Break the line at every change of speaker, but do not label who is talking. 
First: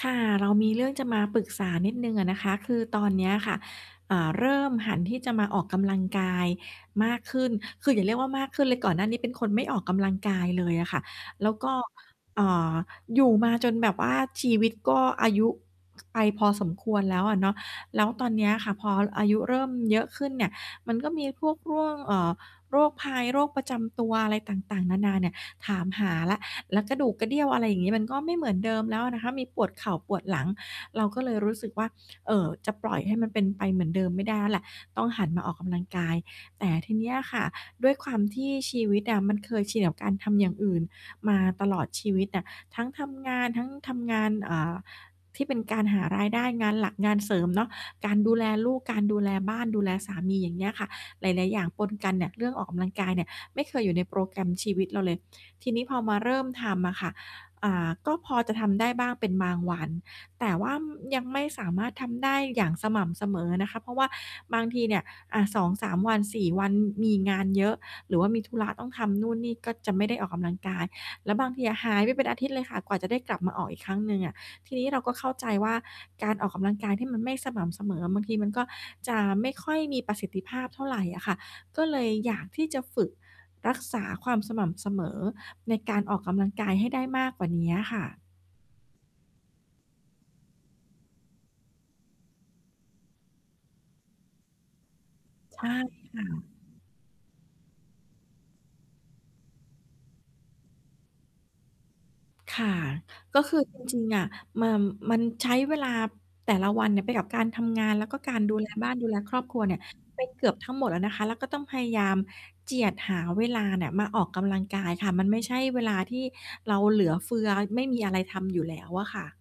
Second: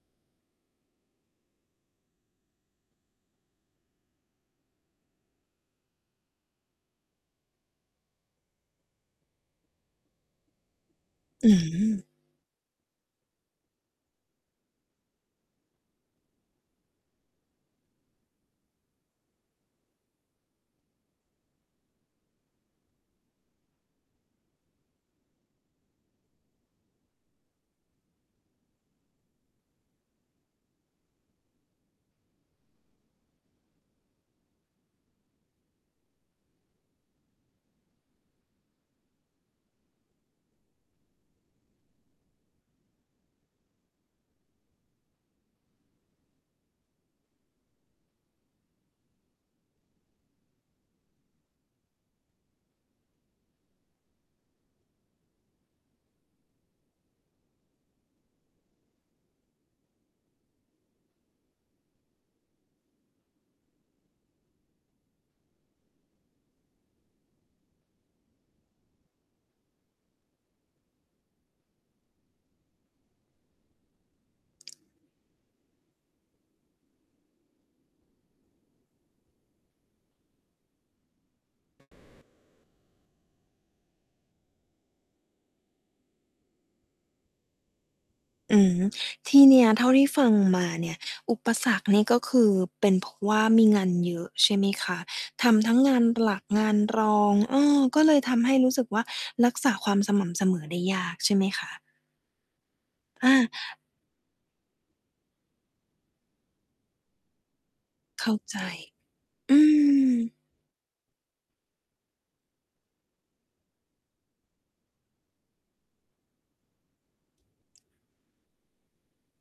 ค่ะ เรามีเรื่องจะมาปรึกษานิดหนึ่งอะนะคะ คือตอนเนี้ยค่ะ อ่า เริ่มหันที่จะมาออกกำลังกายมากขึ้น คืออย่าเรียกว่ามากขึ้นเลย ก่อนหน้านี้เป็นคนไม่ออกกำลังกายเลยอะค่ะ แล
อื
้ว ก็
อ
อ่า อยู่มาจนแบบว่าชีวิตก็อายุ ไปพอสมควรแล้วอะเนาะ แล้วตอนเนี้ยค่ะ พออายุเริ่มเยอะขึ้นเนี่ย มันก็มีพวก ๆ เอ่อ โรคภัย โรคประจำตัวอะไรต่าง ๆ นานาเนี่ยถามหาแล้ว แล้วกระดูกกระเดี้ยว อะไรอย่างงี้ มันก็ไม่เหมือนเดิมแล้วอะนะคะ มีปวดเข่า ปวดหลัง เราก็เลยรู้สึกว่า เอ่อ จะปล่อยให้มันเป็นไปเหมือนเดิมไม่ได้แล้วแหละ ต้องหันมาออกกำลังกาย แต่ทีเนี้ยค่ะ ด้วยความที่ชีวิตอะมันเคยชินกับการทำอย่างอื่นมาตลอดชีวิตอะ ทั้งทำงาน ทั้งทำงาน เอ่อ ที่เป็นการหารายได้ งานหลักงานเสริม เนาะ การดูแลลูก การดูแลบ้าน ดูแลสามี อย่างเงี้ยค่ะ หลาย ๆ อย่างปนกันเนี่ย เรื่องออกกำลังกายเนี่ยไม่เคยอยู่ในโปรแกรมชีวิตเราเลย ทีนี้พอมาเริ่มทำอะค่ะ อ่า ก็พอจะทำได้บ้างเป็นบางวัน แต่ว่า อืม ยังไม่สามารถทำได้อย่างสม่ำเสมอนะคะ เพราะว่าบางทีเนี่ย อะ 2-3 วัน 4 วัน มี มีงานเยอะ หรือว่ามีธุระต้องทำนู่นนี่ ก็จะไม่ได้ออกกำลังกาย แล้วบางทีอะหายไปเป็นอาทิตย์เลยค่ะ กว่าจะได้กลับมาออกอีกครั้งหนึ่งอะ ทีนี้เราก็เข้าใจว่า การออกกำลังกายที่มันไม่สม่ำเสมออะ บางทีมันก็จะไม่ค่อยมีประสิทธิภาพเท่าไรอะค่ะ ก็เลยอยากที่จะฝึกรักษาความสม่ำเสมอในการออกกำลังกายให้ได้มากกว่าเนี้ยอะค่ะ
อืม ที่เนี้ยเท่าที่ฟังมาเนี่ย อุปสรรคเนี่ย ก็คือเป็นเพราะว่ามีงานเยอะใช่ไหมคะ? ท
ใช
ำท
่
ั้งงาน
ค่ะ
หลัก งานรอง เออ ก็เลยทำให้รู้สึกว่า รักษาความสม่ำเสมอได้ยากใช่ไหมคะ?
ค่ะ
อ
ก็
า
คือ จ จริง ๆ อะ มา มันใช้เวลาแต่ละวันเนี่ยไปกับการทำงาน แล้วก็
เข
ก
้า
ารด
ใ
ู
จ
แล บ้าน ดูแลครอบค
อ
รั
ื
วเนี่ย ไป
ม
เกือบทั้งหมดแล้วนะคะ แล้วก็ต้องพยายามเจียดหาเวลาเนี่ยมาออกกำลังกายค่ะ มันไม่ใช่เวลาที่เราเหลือเฟือ ไม่มีอะไรทำอยู่แล้วอะค่ะ